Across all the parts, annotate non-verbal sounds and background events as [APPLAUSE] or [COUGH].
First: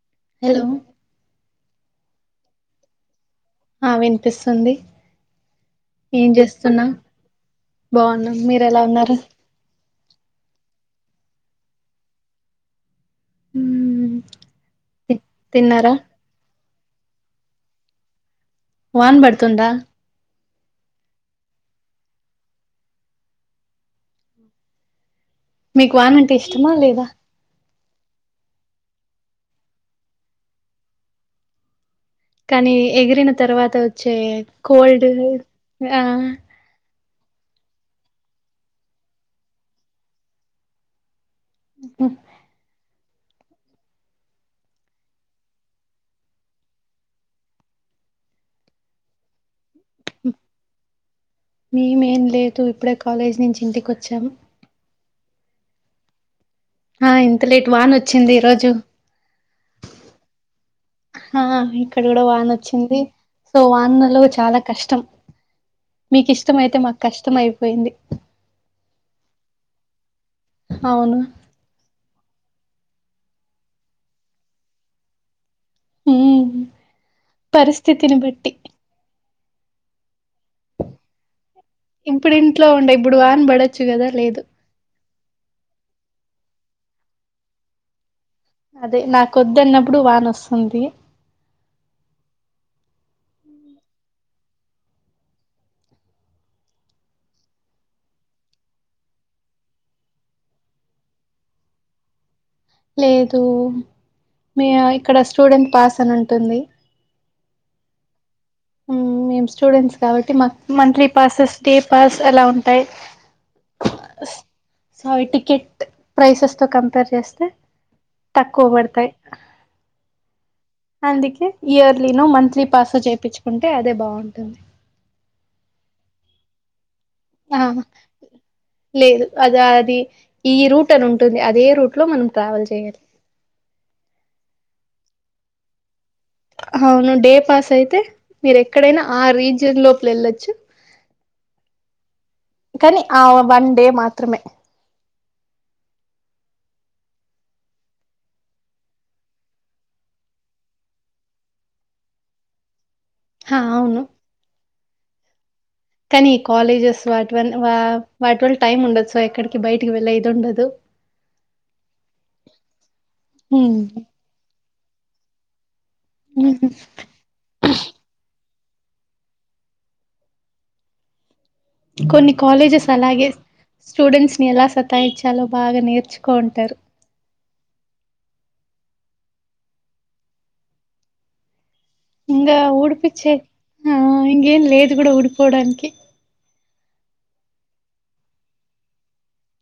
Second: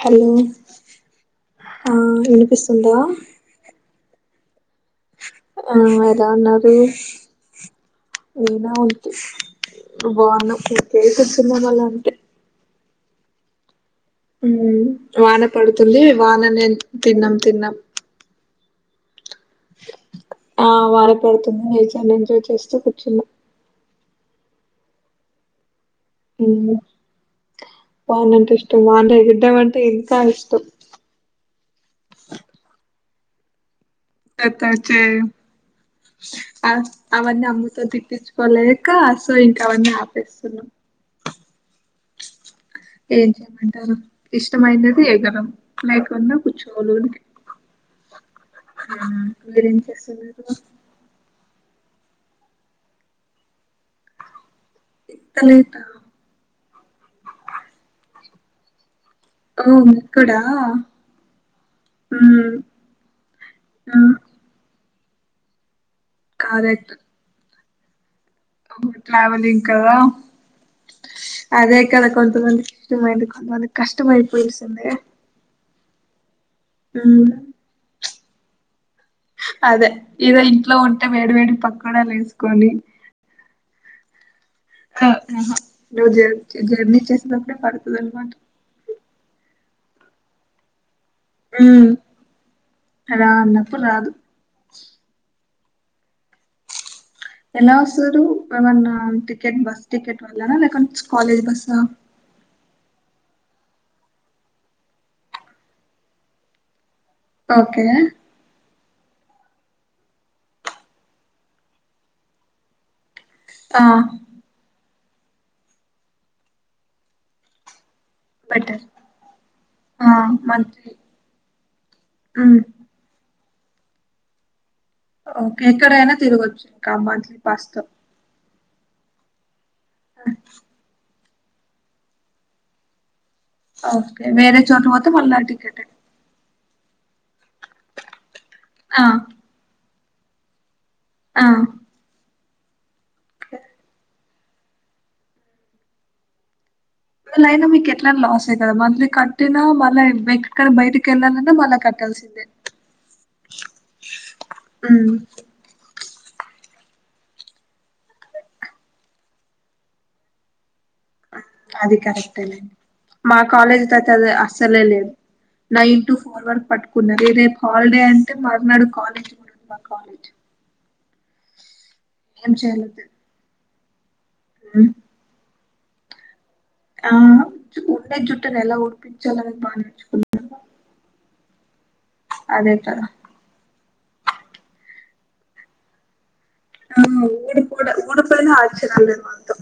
Hello ఆ వినిపిస్తుందా ఆ వినిపిస్తుంది ఉ ఎలా ఏం ఉన్నాది చేస్తున్నా బాగున్నాం మీరు అయినా ఎలా అంతె ఉన్నారు బాగున్నా ఉరికే కూర్చున్నాం అలా అంతే ఉ ఉ వాన పడుతుంది వాన నే తిన్నాం తిన్నాం వాన పడుతుందా ఆ వార పడుతుంది నేచర్ ని ఎంజాయ్ చేస్తూ కూర్చున్నా మీకు వానంటే ఇష్టమా మ్మ్ లేదా వాన అంటె ఇష్టమా అంటే గిడ్ద్దమంటే ఇంకా ఇష్టం కానీ ఎగిరిన తర్వాత వచ్చే చే కోల్డ్ ఆ ఆ అవన్నీ అమ్ముతో తిప్పించుకోలేక సో ఇంకా అవన్నీ ఆపేస్తున్నాం ఉ ఏం చేయమంటారు ఇష్టమయినది ఎగరం లేకున్న కూర్చోలో [INAUDIBLE] ఆ మీరేం చేస్తున్నారు మేమేం లేదు ఇప్పుడే కాలేజీ నుంచి ఇంటికి వచ్చాం ఇంత లెటా ఆ ఇంత లేటు వాన వచ్చింది ఈ రోజు అ ఓక్కడా ఆ ఇక్కడ కూడా వాన్ వచ్చింది సో మ్మ్ వాన్లో చాలా కష్టం మీకు ఇష్టమయితే కరెక్ట్ మాకు కష్టం అయిపోయింది ట్రావెలింగ్ కదా అవును అదే కదా కొ కొందరికి కష్టమయిపోయి సంది ఉ పరిస్థితిని బట్టి అదే ఈరోజు ఇంట్లో ఉంటే వేడి వేడి పకోడాలు ఇప్పుడు ఇంట్లో వేసుకొని ఉండ ఇప్పుడు వాన్ పడొచ్చు కదా లేదు ఆహా నువ్వు జ జర్నీ చేసేటప్పుడే పడుతది అన్నమాట అదే నాకొద్దున్నప్పుడు వానొస్తుంది ఉ రా అన్నప్పుడు రాదు ఎలా వస్తారు ఏమన్నా టికెట్ బస్ టికెట్ వల్ల లేక కాలేజ్ బసా [INAUDIBLE] ఎటో మీ ఇక్కడ స్టూడెంట్ పాస్ అని ఉంటుంది ఓకే ఉ మేం స్టూడెంట్స్ కాబట్టి మాకు మంత్లీ పాసెస్ డే పాస్ ఆలా ఉంటాయి ఆ సో అవి టికెట్ ప్రైసెస్ తో కంపేర్ చేస్తే తక్కువ బెటర్ పడతాయి ఆ! మంత్లీ. అందుకే ఇయర్లీ నో హ్మ్. మంత్లీ పాస్ ఓ చెపిచూకుంటే అదే బాగుంటుంది ఓకే ఎక్కడైనా తిరగొచ్చు ఇంకా మంత్లీ ఆ పాస్ తో లేదు అది అది ఈ రూట్ అని ఉంటుంది అదే రూట్ లో మనం ట్రావెల్ చేయాలి ఆ ఓకే వేరే చోటు పోతే మళ్ళ టికెట్టు అవును డే పాస్ అయితే మీరు ఎక్కడైనా ఆ రీజియన్ లోపల వెళ్లొచ్చు ఆ కానీ ఆ వన్ డే మాత్రమే అయినా మీకు ఎట్లా లాస్ ఎ కదా మంత్లీ కట్టినా మళ్ళ ఎక్కడ బయటకెళ్ళాలన్నా మళ్ళ కట్ ట్టాల్సిందే హా అవును ఉమ్ కానీ ఈ కాలేజెస్ వాటి వ వా వాటి వల్ల టైం ఉండదు సో ఎక్కడికి బయటికి వెళ్ళ ఇది ఉండదు అది కరెక్టేనండి మా హ్మ్. కాలేజీతో అయితే అది అస్సలే లేదు నైన్ టు ఫోర్ హ్మ్. వర్క్ పట్టుకున్నారు రేపు హాలిడే అంటే మర్నాడు కాలేజ్ డుమ్మా కాలేజ్ కొన్ని ఏం కాలేజెస్ చేయాలో తె అలాగే స్టూడెంట్స్ ని ఎలా హ్మ్. సతాయించలో బాగా నేర్చుకోంటారు ఆ ఉండే జుట్ట నెలా ఉడిపించాలో అనేది బాగా నేర్చుకుంటారు ఇంకా ఊడిపచ్చే ఆ ఇంకేం లేదు కూడా ఊడిపోవడానికి ఆ ఊడిపోట ఊడిపోయిన ఆచర్యం లేదు మనతో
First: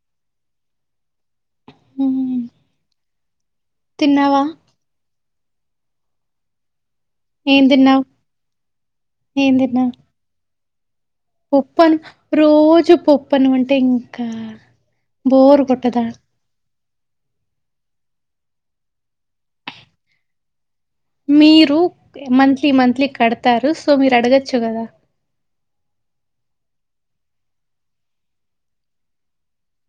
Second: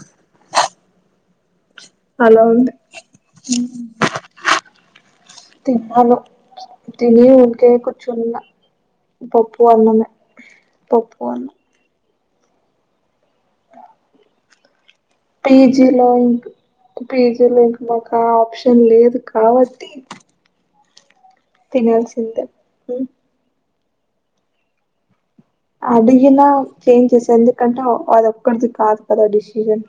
హ్మ్. అలా ఉంది ఉమ్ తిన్నావా తిన్నాను తినీ ఏం ఉరికే తిన్నావ్ కూర్చున్న పప్పు అన్నమే పప్పు అన్నం పప్పన్ రోజు పప్పనం అంటే ఇంకా బోర్ పీజీ కొట్టదా లో ఇంక్ పేజీలో ఇంక మాకు ఆ ఆప్షన్ లేదు కాబట్టి మీరు తినాల్సిందే మంత్లీ ఉమ్. మంత్లీ కడతారు సో మీరు అడగచ్చు కదా అడిగిన చేంజ్ చేసారు ఎందుకంటే అది ఒక్కడిది కాదు కదా డిసిజన్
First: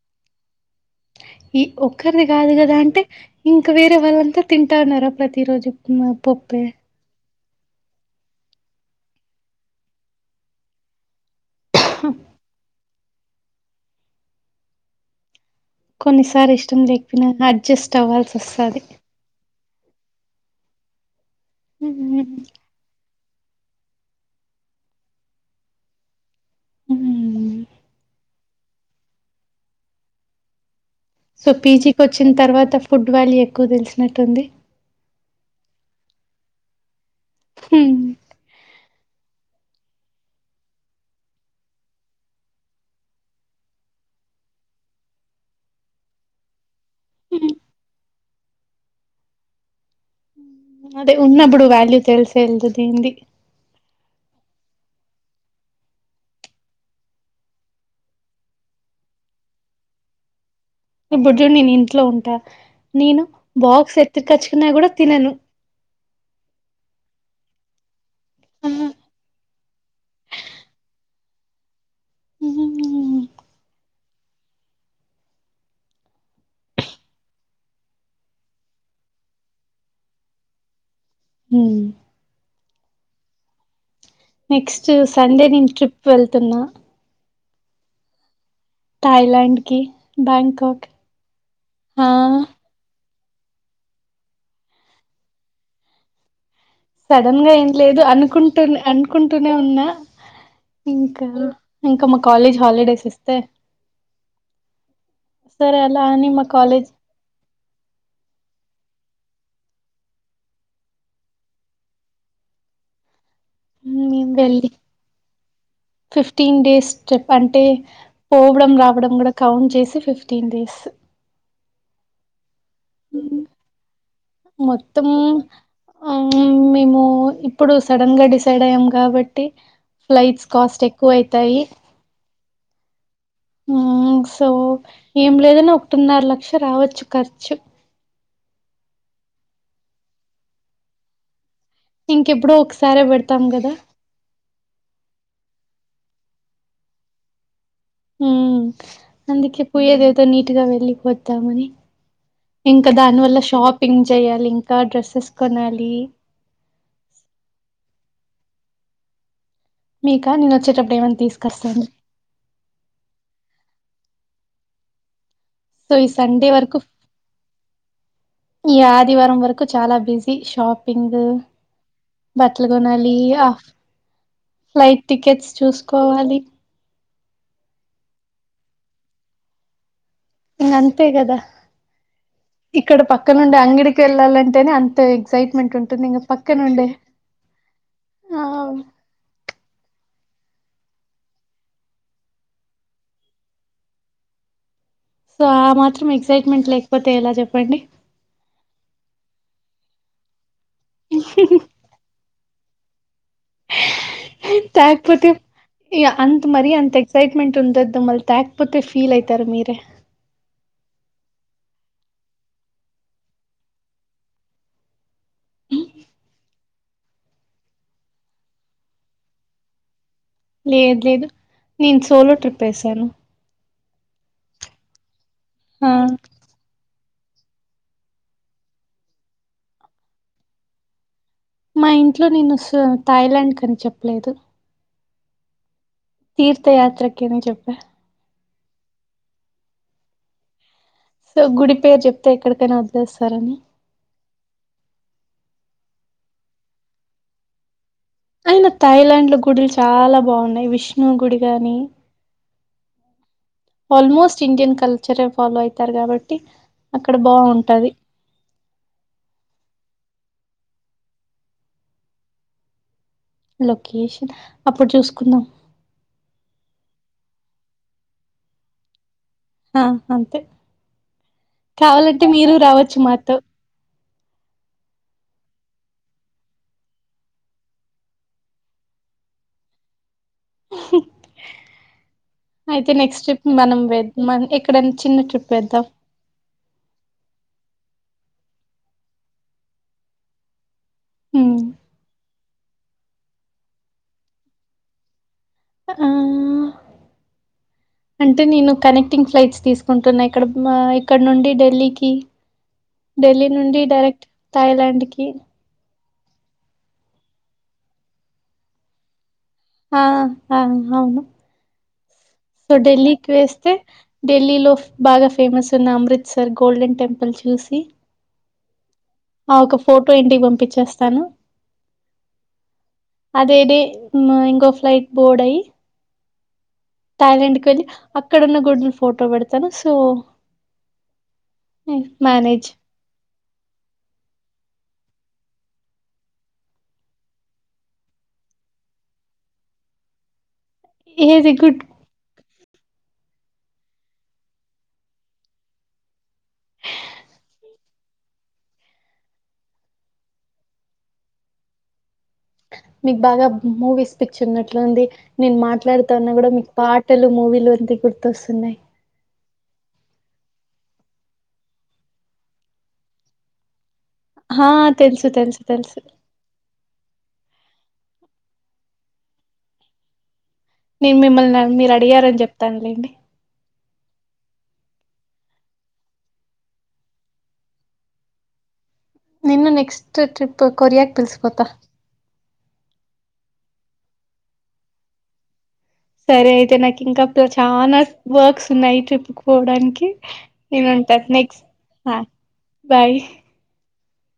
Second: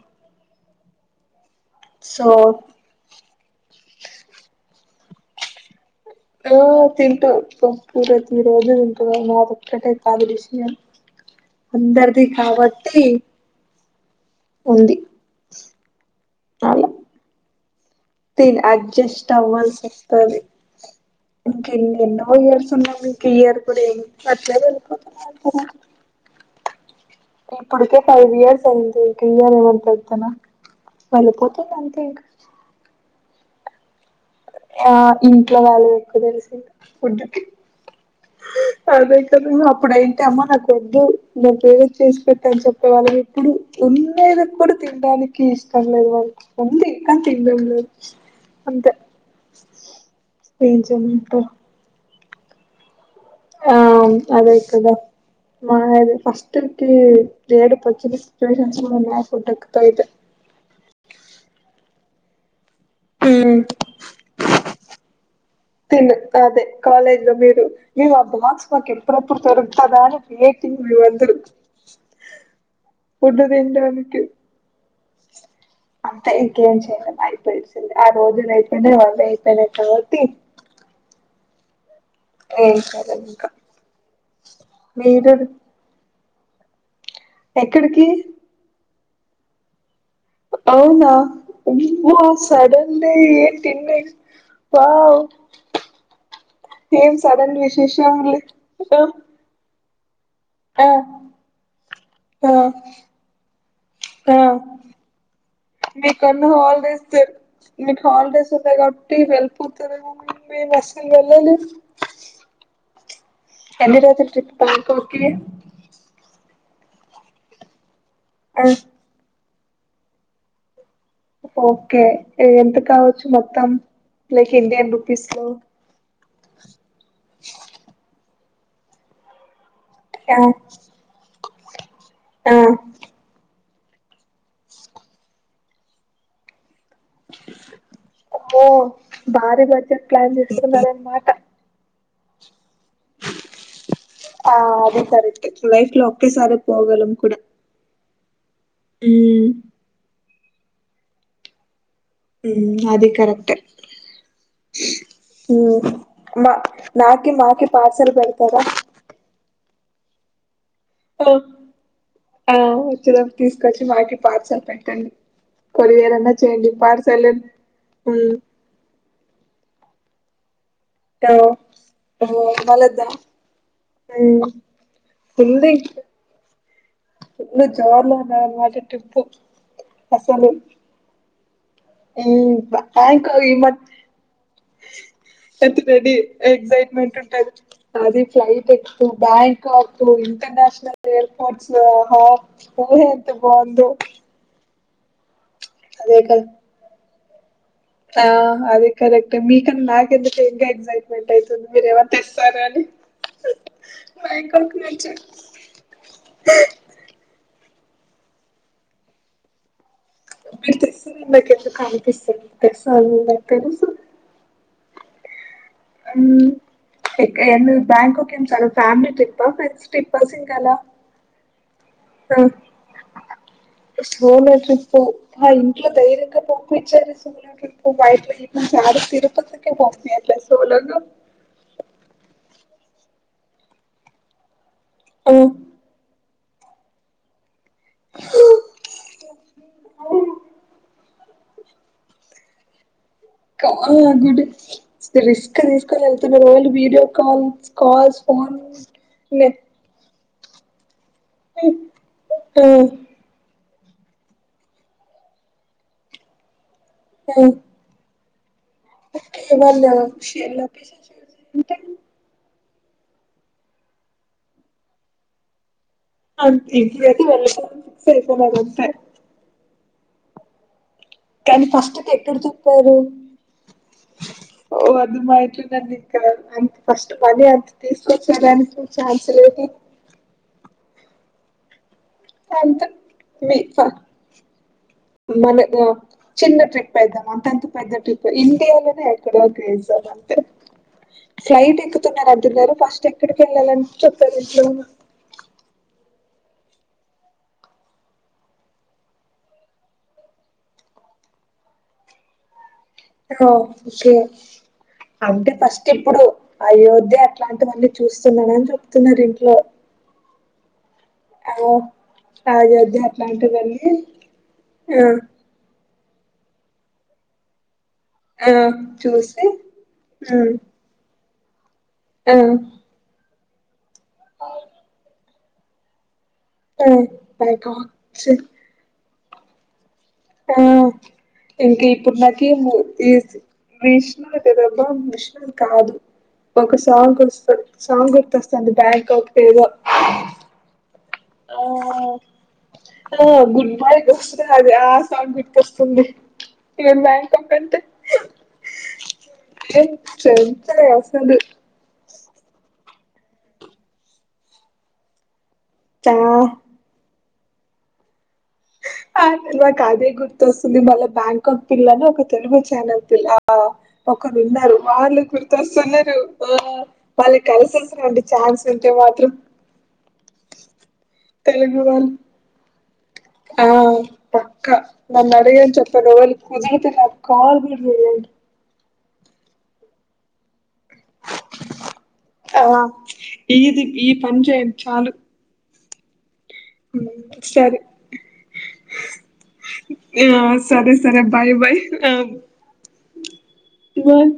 ఈ ఒక్కరిది సో కాదు కదా అంటే ఇంకా వేరే వాళ్ళంతా తింటాన్నారా ప్రతిరోజు ఆ తింటు పా ఈరోజు [UNINTELLIGIBLE] నాది ఒక్కటే కాదు డిసిషన్ అందరిది కాబట్టి ఉంది కొన్నిసార్లు ఇష్టం లేకపోనా అడ్జస్ట్ అవ్వాల్సి తే వస్తది అడ్జెస్ట్ అవ్ వస్తది ఇంకా ఎన్నెన్నో ఇయర్స్ ఉండాలి ఇంకా ఈ ఇయర్ కూడా [UNINTELLIGIBLE] హ్మ్ ఇప్పుటికే ఫైవ్ ఇయర్స్ అయింది ఇంకా ఈ ఇయర్ [UNINTELLIGIBLE] సో వెళ్ళిపోతుంది పీజికి అంతే ఇంకా వచ్చిన తర్వాత ఫుడ్ వాల్యూ ఎక్కువ తెలిసినట్టుంది ఆ ఇంట్లో వాల్యూ ఎక్కువ తెలిసింది ఫుడ్ ఉమ్ అదే కద అప్పుడు అయింట అమ్మా నాకు వద్దు నాకీ వేరే చేసి పెట్టు అని చెప్పేవాళ్ళం ఇప్పుడు ఎండయిన కూడా తినడానికి ఇష్టం లేదు వా ఉంది కానీ హ్మ్ తినడం లేదు అంతే ఏం ఉమ్ అదే చేయమంటారు ఉన్నప్పుడు వాల్యూ తెలిసే వెల్దు దీనింది ఆ అదే కదా మాది ఫస్ట్కి ఏడుపూ వచ్చింది సిట్యూవేషన్స్ వల్ల [UNINTELLIGIBLE] ఇప్పుడు చూడు నేను ఇంట్లో ఉంటా నేను ఉమ్, బాక్స్ ఎత్తుకచ్చుకున్నా కూడా తినను తిను అదే కాలేజ్ లో మీరు మీ ఆ బాక్స్ మాకు ఎప్పుడప్పుడు దొరుకుతదా అని వెయిటి మూడు వందలు ఉన్నదింగా అంతే అంత ఇంకేం చేయలేము అయిపోలిసింది ఆ రోజులు అయితేయినే వళ అయిపోయినాయి కాబట్టి ఉ ఏం కాలేదు ఇంకా నెక్స్ట్ మీరు సండే నేను ట్రిప్ వెళ్తున్నా ఎక్కడికి థాయిలాండ్కి అవునా ఇంత సడెన్ ఏం త్రిల్లింగ్ వావ్ ఏం గా సడన్ ఏం లేదు విశేషాలు అనుకుంటు ఆ అనుకుంటూనే ఉన్నా ఇంకా ఇంకా మా ఆ కాలేజ్ హాలిడేస్ ఇస్తే ఆ సరే అలా అని మా మీకన్న కాలేజ్ హాలిడేస్ దొర్ మీకు హాలిడేస్ ఉన్నాయి కాబట్టి వెళ్ళిపోతారెమో మేము అసలు వెళ్ళాలేము ఎన్ని రోజుల మేము ట్రిప్ వెళ్ళి [UNINTELLIGIBLE] ఫిఫ్టీన్ డేస్ ట్రిప్ అంటే పోవడం రావడం కూడా కౌంట్ చేసి ఫిఫ్టీన్ డేస్ ఓకే ఎంత కావచ్చు మొత్తం లైక్ ఇండియన్ మొత్తం రూపీస్ లో ఆ మేము ఇప్పుడు సడన్ గా డిస్ సడం కాబట్టి ఆ ఫ్లైట్స్ కాస్ట్ ఎక్కువ అయితాయి ఆ ఊ సో ఏం లేదనే ఒకటిన్నర లక్ష రావచ్చు ఖర్చు అమ్మో భారీ బడ్జెట్ ప్లాన్ తీసుకున్నారన్నమాట ఇంకెప్పుడో ఒకసారే పెడతాం కదా ఆ అదే కరెక్టే లైఫ్ లో ఒకే సారి పోగలం కూడా హూ ఉమ్ అందుకే పోయేది ఏదో నీటు గా వెళ్లిపోదామని ఉమ్ ఇంకా అది దాని వల్ల కరెక్టే షాపింగ్ చేయాలి ఇంకా డ్రెస్సెస్ ఉమ్ కొనాలి మా నాకి మాకి పార్సెల్ పెడతాద మీకా నేను వచ్చెట డు ఆ ఆ వచ్చేటప్పుడు తీసుకొచ్చి మాకి పార్సల్ పెట్టండి సో ఈ కొరియర్ అన్నా సండే చేయండి వరకు పార్సల్ ఉమ్ ఈ ఆదివారం వరకు చాలా బిజీ షాపింగ్ తో ఓ బట్టలు మళ్ళద్దా కొనాలి ఆ ఉమ్ ఫ్లైట్ టికెట్స్ చూసుకోవాలి ఇన్న జాలీగా ఉండాలనమాట టిప్పు ఇంగ్ అంతే కదా ఇంకా ఇక్కడ నాకు ఈ పక్కనుండే మధ్ అంగడికి వెళ్ళాలంటేనే అంత ఎగ్సైట్మెంట్ పెద్ ఉంటుంది రెడీ ఇంక ఎక్సై పక్కనుండే మెంట్ ఉంటది అది ఆ ఫ్లైట్ ఎక్ బ్యాంకాక్ ఇంటర్న్యాషనల్ ఏర్పోర్ట్స్ ఆహా ఊహ ఎంత బాగుందో సో ఆ మాత్రం అదే కదా ఎక్సైట్మెంట్ లేకపోతే ఎలా చెప్పండి అంటే మీకన్నా నాకెందుకే ఇంకా ఎగ్జైట్మెంట్ అవుతుంది మీరు ఏమన్నా తెస్తారు అని బ్యాంకాక్ నుంచి తేకపోతే ఈ అంత మరి అంత ఎక్సైట్మెంట్ ఉండద్ త మల్ తేకపోతే ఫీల్ అయితారు మీరే మీరు తెస్తారు నాకు ఎందుకో అనిపిస్తుంది తెస్తారని నాకు తెలుసు ఉమ్ ఎక్ ఎందు బ్యాంకక్ ఏం ఫ్యామిలీ ట్రిప్ ఫ్రెండ్స్ ట్రిప్ లేద్ లేదు నేను సోలో ట్రిప్ వేసాను సోనో ట్రిప్పు ఆ ఇంట్లో ధైర్యంగా పంపిచ్చారు సోలగ ట్రిప్ బయటికి ఇట్ల తిరుపతి కే పంపియట్లేదు అట్ల సోలోగా మా ఇంట్లో నేను సో థాయ్లాండ్ కని చెప్పలేదు ఉమ్ తీర్థ యాత్రకని చెప్పా సో గుడి పేరు చెప్తే ఎక్కడికైనా వద్ కాదు గుడ్ రిస్క్ తీసుకొని వెళ్తున్నారు కదా వీడియో కాల్స్ కాల్స్ ఫోన్ అయినా థాయ్లాండ్ లో గుడిలు చాలా బా బాగున్నాయ్ విష్ణు గుడి గాని ఆల్మోస్ట్ ఇండియన్ కల్చరే ఫాలో అయితారు కాబట్టి అక్కడ బాగుంటాది. ఓకే ఇవాళ్నే వచ్చి లొకేషన్ అప్పుడు చూసుకుందాం. అంతే ఇంటి సరిపోయినాది అంతే ఆ అంతే కానీ ఫస్ట్ కి కావాలంటే ఎక్కడ మీరు చెప్పారు రావచ్చు మాతో ఓ అది మా ఇట్ నన్ను ఇంకా అంత ఫస్ట్ మనీ అంత తీసుకొచ్చడానికి ఛాన్స్ లేదు హ్మ్ అంత అయితే నెక్స్ట్ ట్రిప్ మీ మనం ప వెద్ మన ఎక్కడైనా చిన్న ట్రిప్ మన వేద్దాం ఒ చిన్న ట్రిప్ పెద్దమా అంతంత పెద్ద ట్రిప్ ఇండియాలోనే ఎక్కడో గేజాం అంతే హ్మ్ ఫ్లైట్ ఎక్కుతున్నారు అంటున్నారు ఫస్ట్ ఎక్కడికి వెళ్ళాలంట్ చెప్పారు ఇంట్లో ఆ అంటే నేను కనెక్టింగ్ ఫ్లైట్స్ తీసుకుంటున్నా ఇక్కడ మా ఇక్కడ నుండి ఢిల్లీకి ఢిల్లీ నుండి ఓకే డైరెక్ట్ థాయ్లాండ్ కి అంటే ఫస్ట్ ఇప్పుడు అయోధ్య అట్లాంటివన్నీ చూస్తున్నాడని చెప్తున్నారు ఇంట్లో ఆ ఆ హవును ఆవ్ సో ఢిల్లీకి వేస్తే ఢిల్లీ లో ఆ బాగా ఫేమస్ ఉన్నా అం అమృత్సర్ గోల్డెన్ టెంపుల్ చూసి ఆ చూసి ఆ ఒక ఫోటో ఇంటికి ఉమ్ పంపిచేస్తాను ఆ అదే డే మ్ ఇంగో ఫ్లైట్ బోర్డ్ ఐ ఆ థాయ్ లాండ్ కి బయటకు వెళ్ళి వచ్చి అక్కడన్న గుడ్ల్ ఫోటో పెడతాను సో ఆ ఇంకీ ఇప్పుడు నాకీమ్ మేనేజ్ ఈ విష్ణువు తెదెబ్బా విష్ణువు కాదు ఒక సాంగ్ వస్త్ సాంగ్ గుర్తొస్తాంది బ్యాంకాక్ ఏదో ఏది ఆ గుడ్ ఆ గుడ్ బై కోసరా అది ఆ సాంగ్ గుర్తొస్తుంది ఇవన్ బ్యాంకాక్ అంటే ఏం చెంతనే వస్తది మీకు బాగా మూవీస్ పిచ్చి ఉన్నట్లుంది నేను మాట్లాడుతన్నా చా కూడా మీకు పాటల్ మూవీ లోంది గుర్తొస్తున్నాయ్ నాకు అదే గుర్తొస్తుంది మళ్ళా బ్యాంకాక్ పిల్ల అని ఒక తెలుగు ఛానల్ పిల్ల ఆ ఒకరు ఆ ఉన్నారు వాళ్ళు తెలుసు తెలుసు తెలుసు గుర్తొస్తున్నారు ఆ వాళ్ళకి కలిసేసిరండి ఛాన్స్ ఉంటే మాత్రం నేను మిమ్మల్ని తెలుగు మీరు వాళ్ళు అడిగారని చెప్తానులేండి ఆ పక్కా నన్న అడిగేం చెప్పనవలి కుదుర్తల అ కాల్బడ ఏ నిన్ను నెక్స్ట్ ట్రిప్ కొరియాకి పిలుసుకుపోత ఆ ఇది ఈ పని చేయండి చాలు సరే అయితే నాకు ఇంకా ఉమ్, సరే చాలనా వర్క్స్ ఉన్నాయి ట్రిప్ కు పోవడానికి నేను ఉంటాను బయ్ నెక్స్ట్ బాయ్ ఆ బాయ్ ఇ వాన్